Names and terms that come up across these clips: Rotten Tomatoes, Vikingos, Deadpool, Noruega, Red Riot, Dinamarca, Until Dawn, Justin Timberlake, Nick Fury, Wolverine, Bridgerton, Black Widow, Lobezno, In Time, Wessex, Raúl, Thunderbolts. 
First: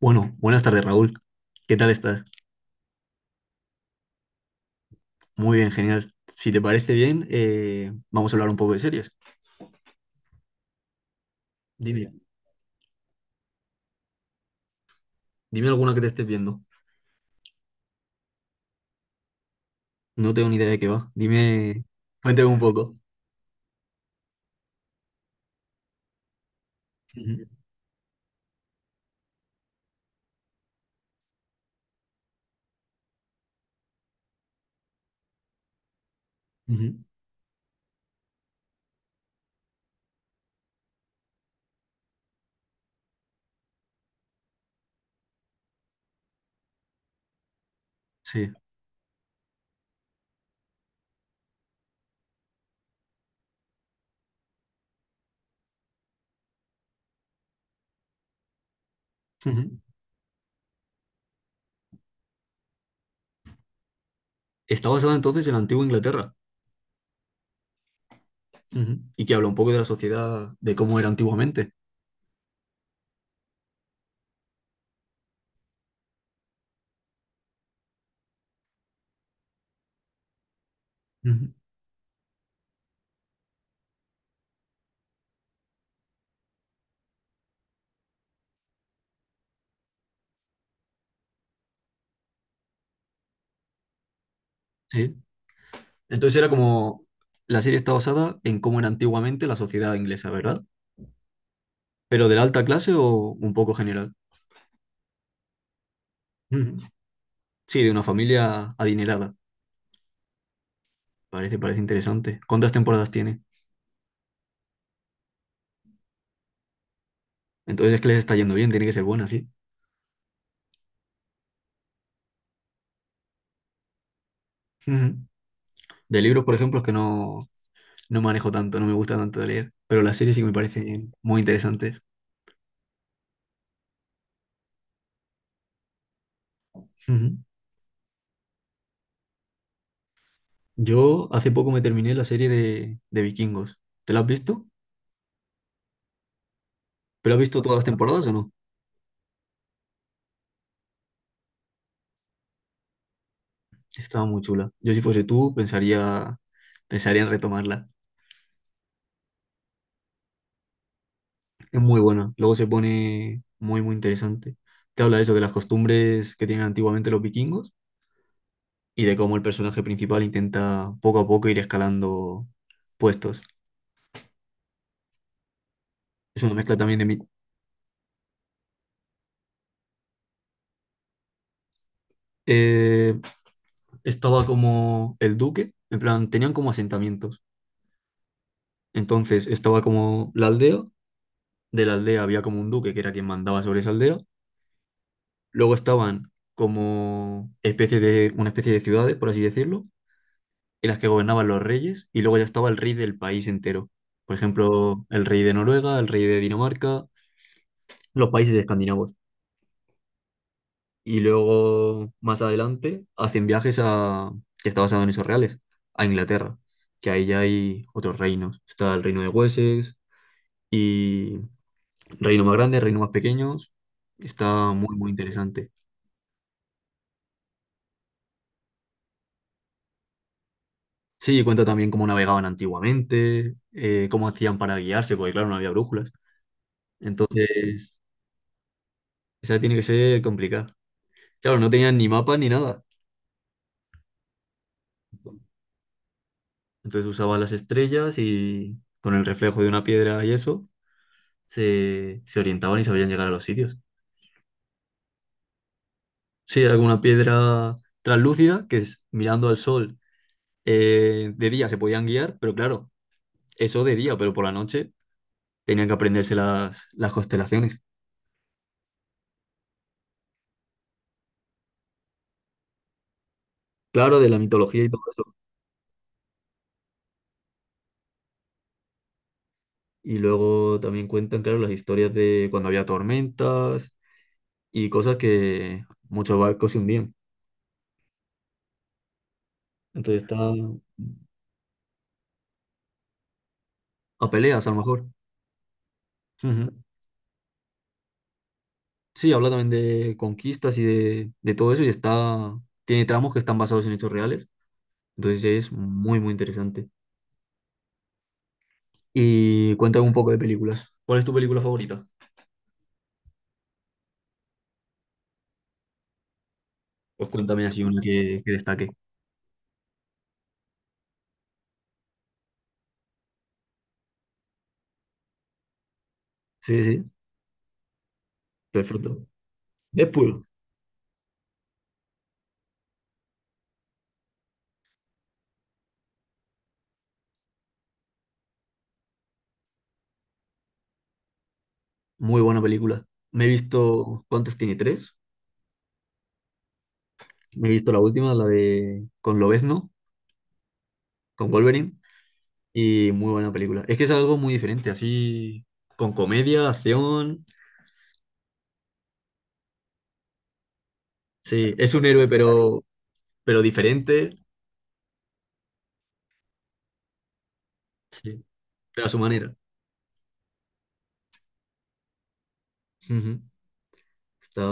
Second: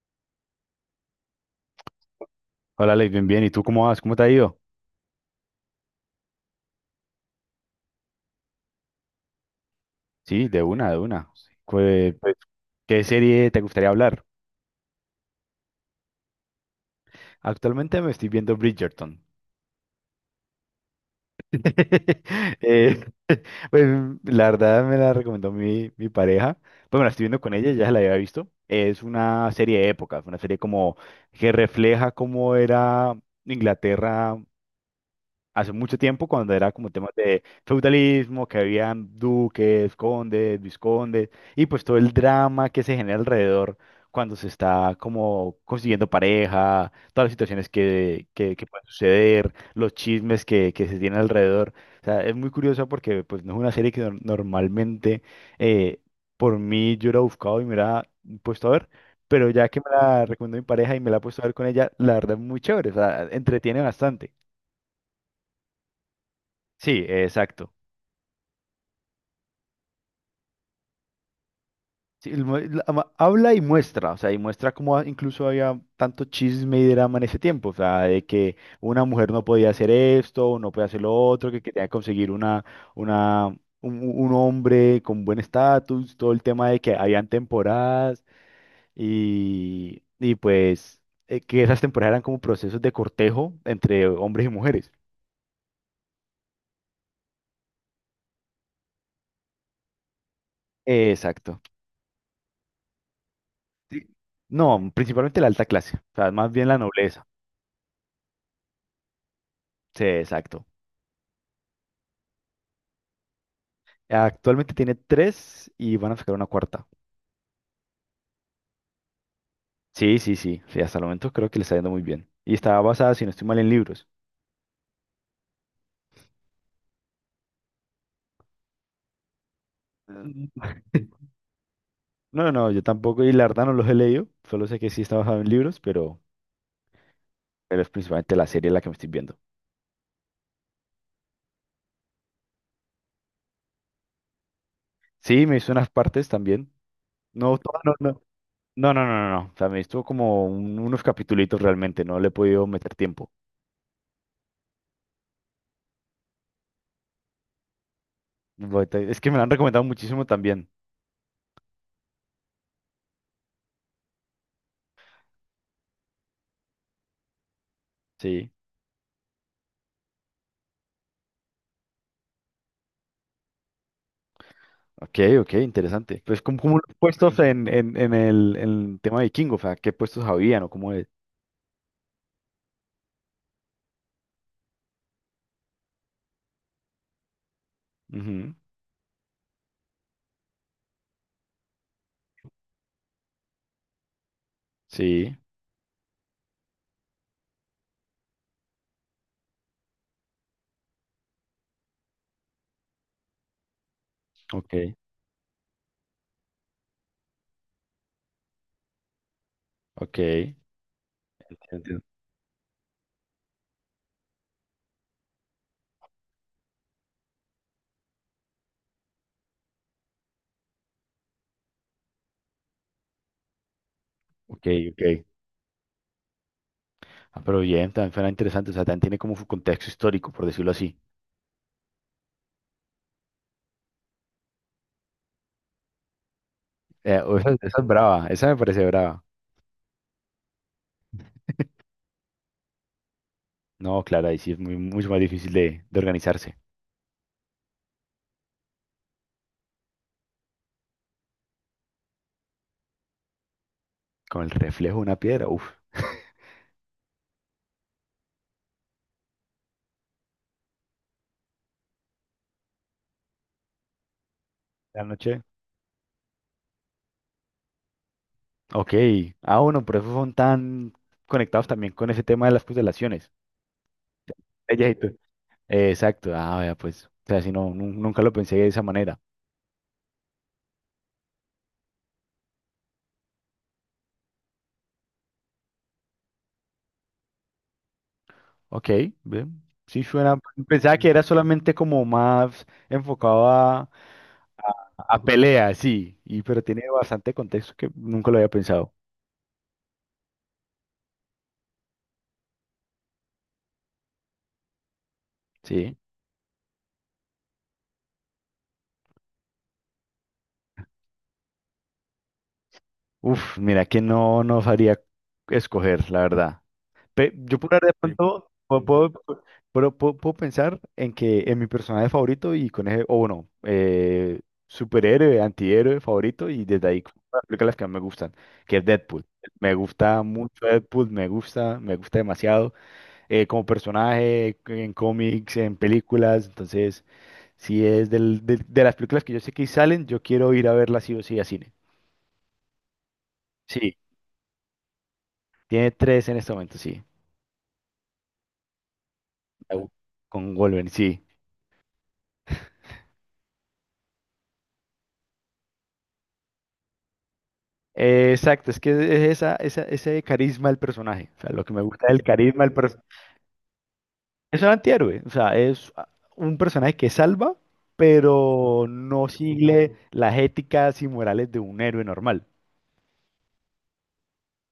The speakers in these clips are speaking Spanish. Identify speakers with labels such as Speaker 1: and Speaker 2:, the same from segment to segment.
Speaker 1: Bueno, buenas tardes, Raúl. ¿Qué tal estás?
Speaker 2: Hola, Alex, bien, bien. ¿Y tú cómo vas? ¿Cómo te ha ido?
Speaker 1: Muy bien, genial. Si te parece bien, vamos a hablar un poco de series.
Speaker 2: Sí, de una, de una.
Speaker 1: Dime,
Speaker 2: Pues, ¿qué serie te gustaría hablar?
Speaker 1: dime alguna que te estés viendo.
Speaker 2: Actualmente me estoy viendo Bridgerton.
Speaker 1: No tengo ni idea de qué va. Dime, cuéntame un poco.
Speaker 2: Eh, pues la verdad me la recomendó mi pareja. Pues me la estoy viendo
Speaker 1: Ujú,
Speaker 2: con ella, ya se la había visto. Es una serie de épocas, una serie como que refleja cómo era Inglaterra hace mucho tiempo cuando era como
Speaker 1: ujú,
Speaker 2: temas de feudalismo, que habían duques, condes, viscondes, y pues todo el drama que se genera alrededor cuando se está como consiguiendo pareja, todas las situaciones que,
Speaker 1: sí,
Speaker 2: que, que pueden suceder, los chismes que se tienen alrededor. O sea, es muy curioso porque pues no es una serie que normalmente eh, por mí yo hubiera buscado y me hubiera puesto a ver. Pero ya
Speaker 1: ujú.
Speaker 2: que me la recomendó mi pareja y me la he puesto a ver con ella, la verdad es muy chévere, o sea, entretiene bastante.
Speaker 1: Está basada entonces en la antigua Inglaterra.
Speaker 2: Sí, exacto.
Speaker 1: Ujú. Y que habla un poco de la sociedad, de cómo era antiguamente.
Speaker 2: Sí, el mu- la- ama- habla y muestra, o sea, y muestra cómo incluso había tanto chisme y drama en ese tiempo, o sea, de que una mujer no podía hacer esto, no podía hacer lo
Speaker 1: Ujú,
Speaker 2: otro, que quería conseguir una, un hombre con buen estatus, todo el tema de que habían temporadas y pues que esas temporadas eran como procesos de cortejo entre hombres y mujeres.
Speaker 1: sí. Entonces era como, la serie está basada en cómo era antiguamente la sociedad inglesa, ¿verdad?
Speaker 2: Exacto.
Speaker 1: Pero de la alta clase o un poco
Speaker 2: Sí.
Speaker 1: general.
Speaker 2: No, principalmente la alta clase, o sea, más bien
Speaker 1: Ujú.
Speaker 2: la nobleza.
Speaker 1: Sí, de una familia adinerada.
Speaker 2: Sí, exacto.
Speaker 1: Parece interesante. ¿Cuántas temporadas tiene?
Speaker 2: Actualmente tiene tres y van a sacar una cuarta.
Speaker 1: Entonces es que les está yendo bien, tiene que ser buena, sí.
Speaker 2: Sí, sí, sí, sí, hasta el momento creo que le está yendo muy bien. Y está basada, si no estoy mal, en libros.
Speaker 1: Ujú. De libros, por ejemplo, es que no, no manejo tanto, no me gusta tanto de leer, pero las series sí que
Speaker 2: Mm.
Speaker 1: me parecen muy interesantes.
Speaker 2: No, no, yo tampoco, y la verdad no los he leído, solo sé que sí está basado en libros, pero,
Speaker 1: Ujú.
Speaker 2: pero es principalmente la serie la que me estoy viendo.
Speaker 1: Yo hace poco me terminé la serie de Vikingos. ¿Te la has visto?
Speaker 2: Sí, me hizo unas partes también.
Speaker 1: ¿Pero has
Speaker 2: No,
Speaker 1: visto todas
Speaker 2: todas,
Speaker 1: las
Speaker 2: no, no,
Speaker 1: temporadas o no?
Speaker 2: no, no, no, no, no. O sea, me hizo como unos capitulitos realmente, no le he podido meter tiempo.
Speaker 1: Estaba muy chula. Yo si fuese tú, pensaría en retomarla.
Speaker 2: Es que me la han recomendado muchísimo también.
Speaker 1: Es muy buena. Luego se pone muy interesante. Te habla de eso, de las costumbres que tienen antiguamente los vikingos
Speaker 2: Sí.
Speaker 1: y de cómo el personaje principal intenta poco a poco ir escalando puestos.
Speaker 2: Ok, ok, interesante.
Speaker 1: Es
Speaker 2: Pues,
Speaker 1: una
Speaker 2: ¿cómo,
Speaker 1: mezcla
Speaker 2: cómo los
Speaker 1: también de mí.
Speaker 2: puestos en el tema vikingo? O sea, ¿qué puestos habían o cómo es?
Speaker 1: Eh, Estaba como el duque, en plan, tenían como asentamientos.
Speaker 2: Ujú.
Speaker 1: Entonces estaba como la aldea, de la aldea había como un duque que era quien mandaba sobre esa aldea.
Speaker 2: Sí,
Speaker 1: Luego estaban como especie de, una especie de ciudades, por así decirlo, en las que gobernaban los reyes, y luego ya estaba el rey del país entero. Por
Speaker 2: ok,
Speaker 1: ejemplo, el rey de Noruega, el rey de Dinamarca, los países escandinavos.
Speaker 2: ok.
Speaker 1: Y
Speaker 2: Entiendo.
Speaker 1: luego más adelante hacen viajes a, que está basado en esos reales, a Inglaterra, que ahí ya hay otros reinos. Está el reino de Wessex y reino más grande, reino más pequeños.
Speaker 2: Ok,
Speaker 1: Está muy
Speaker 2: ok.
Speaker 1: interesante.
Speaker 2: Ah, pero bien, también suena interesante. O sea, también tiene como su contexto histórico, por decirlo así.
Speaker 1: Sí, cuenta también cómo navegaban antiguamente, cómo hacían para guiarse, porque claro, no había brújulas.
Speaker 2: Esa es
Speaker 1: Entonces,
Speaker 2: brava, esa me parece brava.
Speaker 1: esa tiene que ser complicada. Claro, no tenían ni mapa ni nada.
Speaker 2: No, claro, ahí sí es mucho más difícil de organizarse.
Speaker 1: Entonces usaban las estrellas y con el reflejo de una piedra y eso se orientaban y sabían llegar a los sitios.
Speaker 2: Con el reflejo de una piedra, uff,
Speaker 1: Sí, era como una piedra translúcida que es- mirando al sol de día se podían guiar, pero claro, eso de día, pero por la noche
Speaker 2: la noche.
Speaker 1: tenían que aprenderse las constelaciones.
Speaker 2: Ok. Ah, bueno, por eso son tan conectados también con ese tema de las constelaciones.
Speaker 1: Claro, de la mitología y todo eso.
Speaker 2: Exacto, ah, vea, pues, o sea, si no, nunca lo pensé de esa manera.
Speaker 1: Y luego también cuentan, claro, las historias de cuando había tormentas y cosas que muchos barcos se hundían.
Speaker 2: Ok, bien, sí
Speaker 1: Entonces está
Speaker 2: suena, pensaba que era solamente como más enfocado a,
Speaker 1: a peleas, a lo mejor.
Speaker 2: a pelea, sí, pero
Speaker 1: Ujú.
Speaker 2: tiene bastante contexto que nunca lo había pensado,
Speaker 1: Sí, habla también de conquistas y de todo eso y está, tiene tramos que están basados en hechos reales. Entonces es
Speaker 2: sí.
Speaker 1: muy interesante. Y cuéntame un poco de películas. ¿Cuál es tu película favorita?
Speaker 2: Uf, mira que no sabría escoger, la verdad.
Speaker 1: Pues
Speaker 2: Yo
Speaker 1: cuéntame
Speaker 2: puedo
Speaker 1: así
Speaker 2: hablar
Speaker 1: una
Speaker 2: de. Sí. Pronto,
Speaker 1: que
Speaker 2: puedo,
Speaker 1: destaque.
Speaker 2: puedo, puedo- puedo- puedo pensar en que en mi personaje favorito y con ese, o bueno, superhéroe, antihéroe favorito y
Speaker 1: Sí,
Speaker 2: desde ahí
Speaker 1: sí,
Speaker 2: como las películas que más me gustan, que es Deadpool.
Speaker 1: perfecto.
Speaker 2: Me gusta
Speaker 1: Deadpool,
Speaker 2: mucho Deadpool, me gusta demasiado como personaje en cómics, en películas, entonces si es del, de las películas que yo sé que salen, yo quiero ir a verlas sí o sí a cine.
Speaker 1: muy buena película. Me he
Speaker 2: Sí,
Speaker 1: visto, ¿cuántas tiene? ¿Tres?
Speaker 2: tiene tres en este momento, sí.
Speaker 1: Me he visto la última, la de con Lobezno,
Speaker 2: Au. Con Wolverine, sí.
Speaker 1: con Wolverine, y muy buena película. Es que es algo muy diferente, así, con comedia, acción.
Speaker 2: Exacto, es que es ese carisma del personaje. O sea, lo que
Speaker 1: Sí,
Speaker 2: me
Speaker 1: es un
Speaker 2: gusta del
Speaker 1: héroe,
Speaker 2: carisma del personaje.
Speaker 1: pero diferente,
Speaker 2: Es un antihéroe, o sea, un personaje que salva,
Speaker 1: sí,
Speaker 2: pero
Speaker 1: pero a su
Speaker 2: no
Speaker 1: manera.
Speaker 2: sigue las éticas y morales de un héroe normal.
Speaker 1: Ujú. Está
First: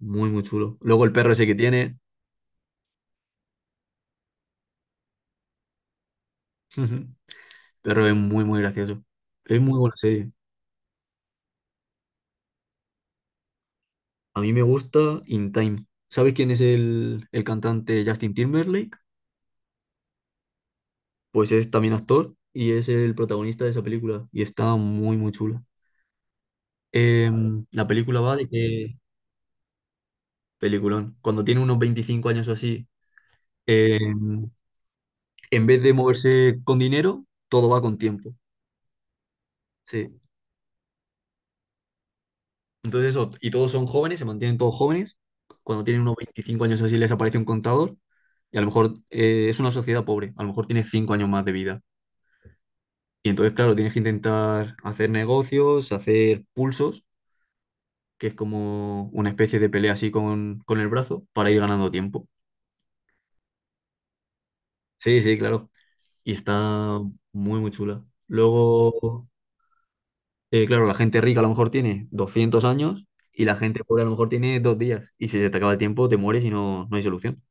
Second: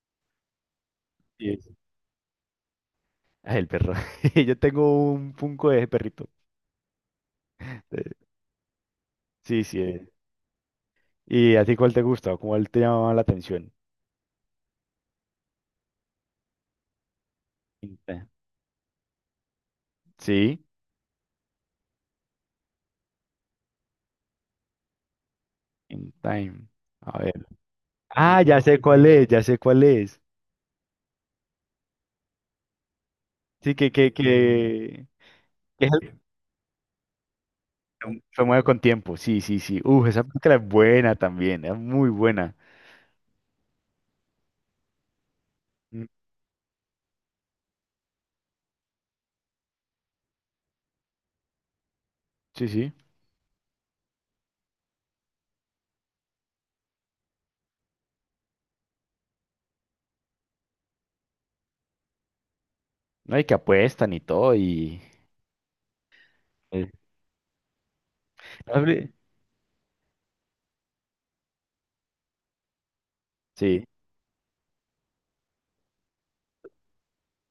Speaker 1: muy chulo. Luego el perro ese
Speaker 2: Sí,
Speaker 1: que
Speaker 2: es.
Speaker 1: tiene.
Speaker 2: Ah, el perro. Yo tengo un punco de ese perrito.
Speaker 1: Pero es
Speaker 2: Eh,
Speaker 1: muy gracioso. Es
Speaker 2: Sí,
Speaker 1: muy
Speaker 2: sí.
Speaker 1: buena serie.
Speaker 2: ¿Y a ti cuál te gusta o cuál te llamaba la atención?
Speaker 1: A mí me gusta In Time. ¿Sabes quién es el
Speaker 2: In
Speaker 1: cantante
Speaker 2: Time.
Speaker 1: Justin Timberlake?
Speaker 2: Sí,
Speaker 1: Pues es también actor y es el protagonista de esa película. Y está muy chula.
Speaker 2: In Time. A ver.
Speaker 1: La película va
Speaker 2: Ah,
Speaker 1: de
Speaker 2: ya sé
Speaker 1: que...
Speaker 2: cuál es, ya sé cuál es.
Speaker 1: Peliculón. Cuando tiene unos 25 años o así,
Speaker 2: Sí, que, que,
Speaker 1: em,
Speaker 2: que,
Speaker 1: en vez
Speaker 2: que es.
Speaker 1: de moverse con dinero, todo va con
Speaker 2: Fue
Speaker 1: tiempo.
Speaker 2: fue Mueve con tiempo, sí, sí, sí. Uf,
Speaker 1: Sí.
Speaker 2: esa película es buena también, es muy buena.
Speaker 1: Entonces eso, y todos son jóvenes, se mantienen todos jóvenes. Cuando tienen
Speaker 2: Mm,
Speaker 1: unos 25 años así les aparece un contador y a lo mejor es una sociedad pobre, a lo mejor tiene 5 años más de vida.
Speaker 2: sí, sí.
Speaker 1: Y entonces, claro, tienes que intentar hacer negocios, hacer pulsos, que es como una especie de pelea así con el brazo, para ir ganando tiempo.
Speaker 2: No, y que apuestan y todo, y...
Speaker 1: Sí, sí, claro. Y
Speaker 2: eh,
Speaker 1: está muy chula.
Speaker 2: la peli-
Speaker 1: Luego, claro, la gente rica a lo mejor tiene 200 años y la gente
Speaker 2: Sí,
Speaker 1: pobre a lo mejor tiene 2 días. Y si se te acaba el tiempo, te mueres y no hay solución.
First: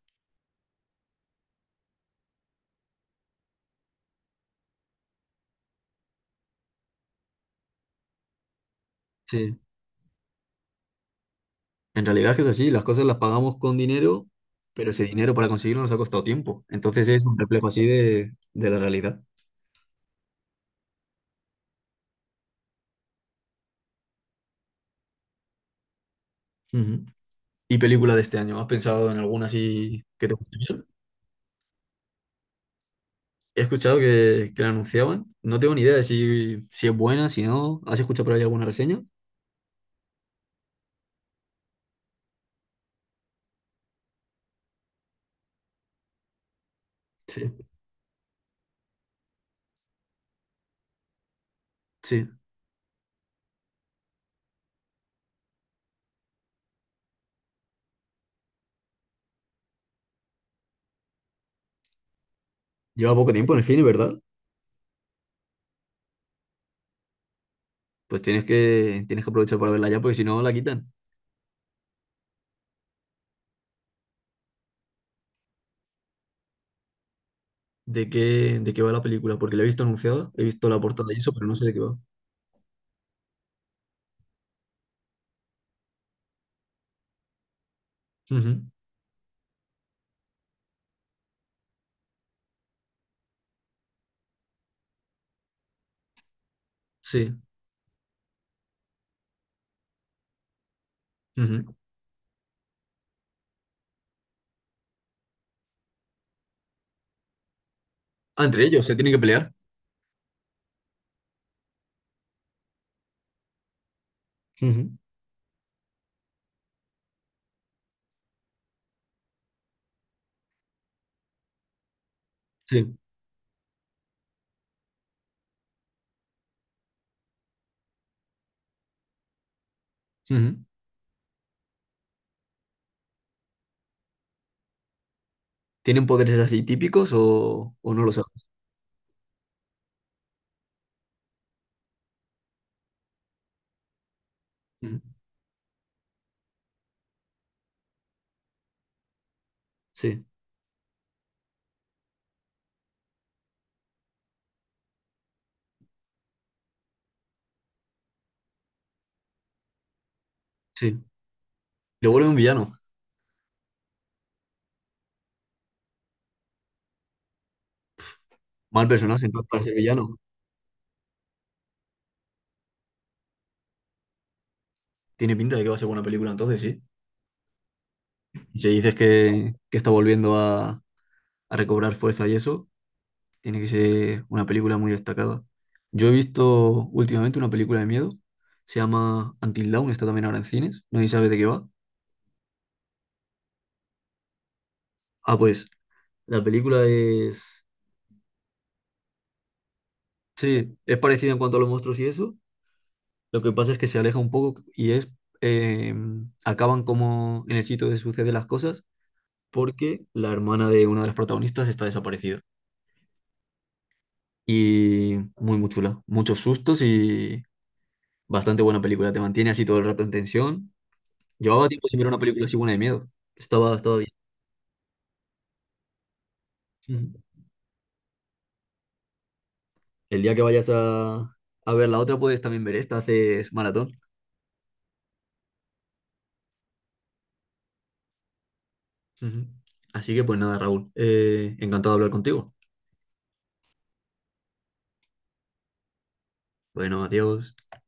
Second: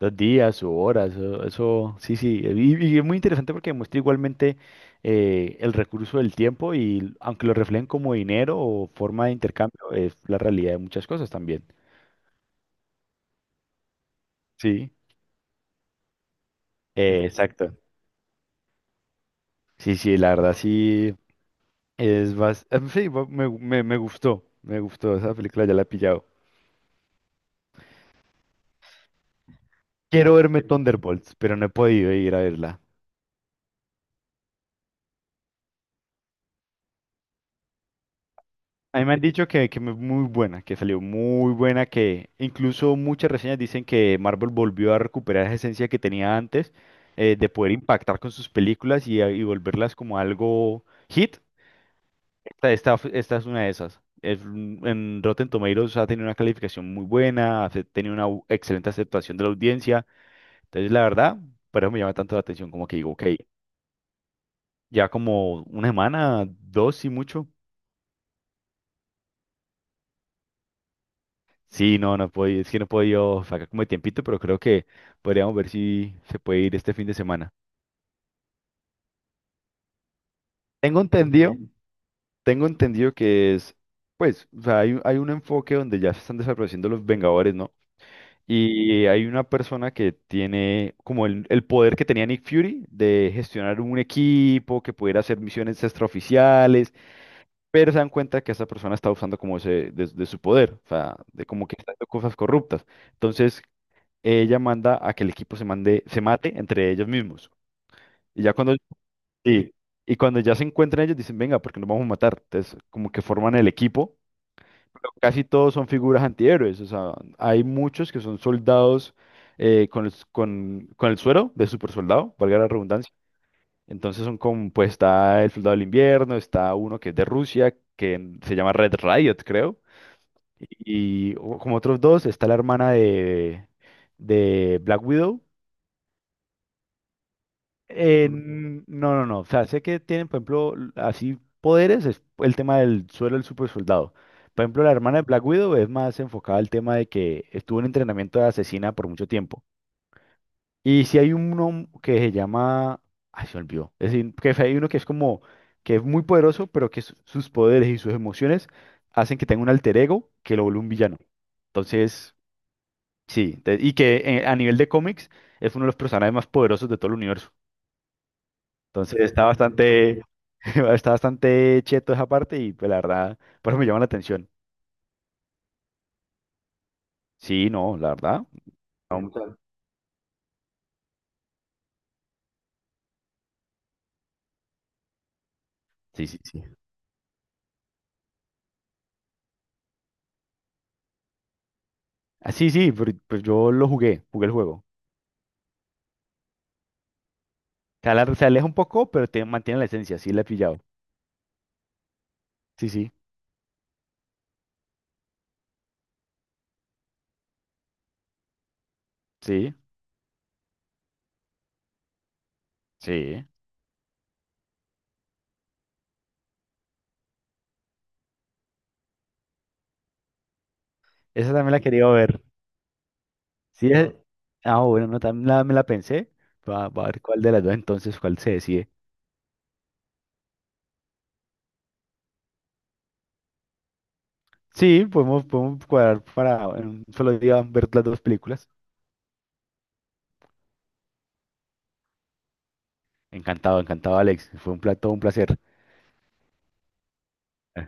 Speaker 2: dos días o horas, eso, sí, sí. Y es muy interesante porque muestra igualmente el recurso del tiempo y aunque lo reflejen como dinero o forma de
Speaker 1: Sí,
Speaker 2: intercambio, es la realidad de muchas cosas también.
Speaker 1: en realidad es que es así, las cosas las pagamos con dinero, pero
Speaker 2: Sí,
Speaker 1: ese dinero para conseguirlo nos ha costado tiempo. Entonces es un reflejo
Speaker 2: exacto.
Speaker 1: así de la realidad.
Speaker 2: Sí, sí, la verdad sí es más... Sí, me gustó, esa película ya la he pillado.
Speaker 1: Ujú. ¿Y película de este año? ¿Has pensado en alguna así que te
Speaker 2: Quiero
Speaker 1: guste
Speaker 2: verme
Speaker 1: bien?
Speaker 2: Thunderbolts, pero no he podido ir a verla.
Speaker 1: He escuchado que la anunciaban. No tengo ni idea de si, si es buena, si no. ¿Has escuchado por ahí alguna
Speaker 2: A
Speaker 1: reseña?
Speaker 2: mí me han dicho que es muy buena, que salió muy buena, que incluso muchas reseñas dicen que Marvel volvió a recuperar esa esencia que tenía antes, de
Speaker 1: Sí,
Speaker 2: poder impactar con sus películas y volverlas como algo hit.
Speaker 1: sí.
Speaker 2: Esta es una de esas. En Rotten Tomatoes ha tenido una calificación muy buena, ha tenido una excelente aceptación de la audiencia. Entonces, la verdad, por eso me llama tanto la atención, como que digo,
Speaker 1: Lleva
Speaker 2: ok,
Speaker 1: poco tiempo en el cine, ¿verdad?
Speaker 2: ya como una semana, dos y mucho.
Speaker 1: Pues tienes que aprovechar para verla ya, porque si no la quitan.
Speaker 2: Sí, no puedo ir, es que no puedo yo sacar como de tiempito, pero creo que podríamos ver si se puede ir este fin de semana.
Speaker 1: ¿De qué va la película? Porque la he visto anunciada, he visto la
Speaker 2: Tengo
Speaker 1: portada y eso, pero
Speaker 2: entendido.
Speaker 1: no
Speaker 2: Ok.
Speaker 1: sé de qué va.
Speaker 2: Tengo entendido que es, pues, o sea, hay un enfoque donde ya se están desapareciendo los Vengadores, ¿no?
Speaker 1: Ujú,
Speaker 2: Y hay una persona que tiene como el poder que tenía Nick Fury de gestionar un equipo, que pudiera hacer misiones extraoficiales,
Speaker 1: sí,
Speaker 2: pero se dan cuenta que esa persona está usando como ese, de su poder, o sea, de como
Speaker 1: ujú.
Speaker 2: que está haciendo cosas corruptas. Entonces, ella manda a que el equipo se mate entre ellos mismos. Y
Speaker 1: Ah,
Speaker 2: ya
Speaker 1: entre
Speaker 2: cuando,
Speaker 1: ellos se tienen que pelear.
Speaker 2: sí, y cuando ya se encuentran ellos, dicen, venga, porque nos vamos a matar. Entonces, como que forman el equipo.
Speaker 1: Ujú.
Speaker 2: Pero casi todos son figuras antihéroes. O sea, hay muchos que son soldados con el suero de super soldado, valga la
Speaker 1: Sí.
Speaker 2: redundancia. Entonces son como, pues está el soldado del invierno, está uno que es de Rusia, que se llama Red Riot, creo.
Speaker 1: Ujú.
Speaker 2: Como otros dos, está la hermana de Black Widow.
Speaker 1: ¿Tienen poderes así típicos o no lo sabes?
Speaker 2: No, no, no. O sea, sé que tienen, por ejemplo, así poderes, es el tema del suelo del super soldado. Por ejemplo, la
Speaker 1: Ujú.
Speaker 2: hermana de Black Widow es más enfocada al tema de que estuvo en entrenamiento de asesina por mucho tiempo.
Speaker 1: Sí.
Speaker 2: Y si hay uno que se llama... Ay, se me olvidó. Es decir, que hay uno que es como... que es muy poderoso, pero que sus poderes y sus emociones hacen que tenga un alter ego que lo vuelve un
Speaker 1: Sí.
Speaker 2: villano.
Speaker 1: Le vuelve un
Speaker 2: Entonces,
Speaker 1: villano.
Speaker 2: sí. Y que a nivel de cómics es uno de los personajes más poderosos de todo el universo.
Speaker 1: Mal
Speaker 2: Entonces
Speaker 1: personaje,
Speaker 2: está
Speaker 1: entonces, para ser villano.
Speaker 2: bastante, está bastante cheto esa parte y pues la verdad, por eso me llama la atención.
Speaker 1: Tiene pinta de que va a ser buena película, entonces sí.
Speaker 2: Sí, no, la verdad.
Speaker 1: Y si dices
Speaker 2: No,
Speaker 1: que está volviendo a recobrar fuerza y eso, tiene que ser una película muy destacada. Yo he
Speaker 2: sí, sí, sí.
Speaker 1: visto últimamente una película de miedo, se llama Until Dawn, está también ahora en cines, nadie sabe de qué va.
Speaker 2: Ah, sí, sí, pero, pues yo lo jugué, jugué el juego.
Speaker 1: Ah, pues la película es.
Speaker 2: Se aleja un poco, pero te mantiene la esencia, sí la he
Speaker 1: Sí,
Speaker 2: pillado.
Speaker 1: es parecida en cuanto a los monstruos y eso.
Speaker 2: Sí, sí,
Speaker 1: Lo que pasa es que se aleja un poco y es, eh, acaban como en el sitio donde suceden las cosas
Speaker 2: sí,
Speaker 1: porque la hermana de una de las protagonistas está desaparecida.
Speaker 2: sí.
Speaker 1: Y muy chula. Muchos sustos y bastante buena película. Te mantiene así todo el rato en tensión.
Speaker 2: Esa
Speaker 1: Llevaba
Speaker 2: también la
Speaker 1: tiempo sin
Speaker 2: quería
Speaker 1: ver una
Speaker 2: ver.
Speaker 1: película así buena de miedo.
Speaker 2: Sí,
Speaker 1: Estaba bien.
Speaker 2: ah, bueno, no, también me la pensé. Va, va a
Speaker 1: Ujú.
Speaker 2: ver cuál de las dos entonces, cuál se decide.
Speaker 1: El día que vayas a ver la otra puedes también ver esta. Haces maratón.
Speaker 2: Sí, podemos, cuadrar para en un solo día ver las dos películas.
Speaker 1: Ujú. Así que pues nada, Raúl, encantado de hablar contigo.
Speaker 2: Encantado, encantado, Alex. Fue un plato, un placer.
Speaker 1: Bueno, adiós.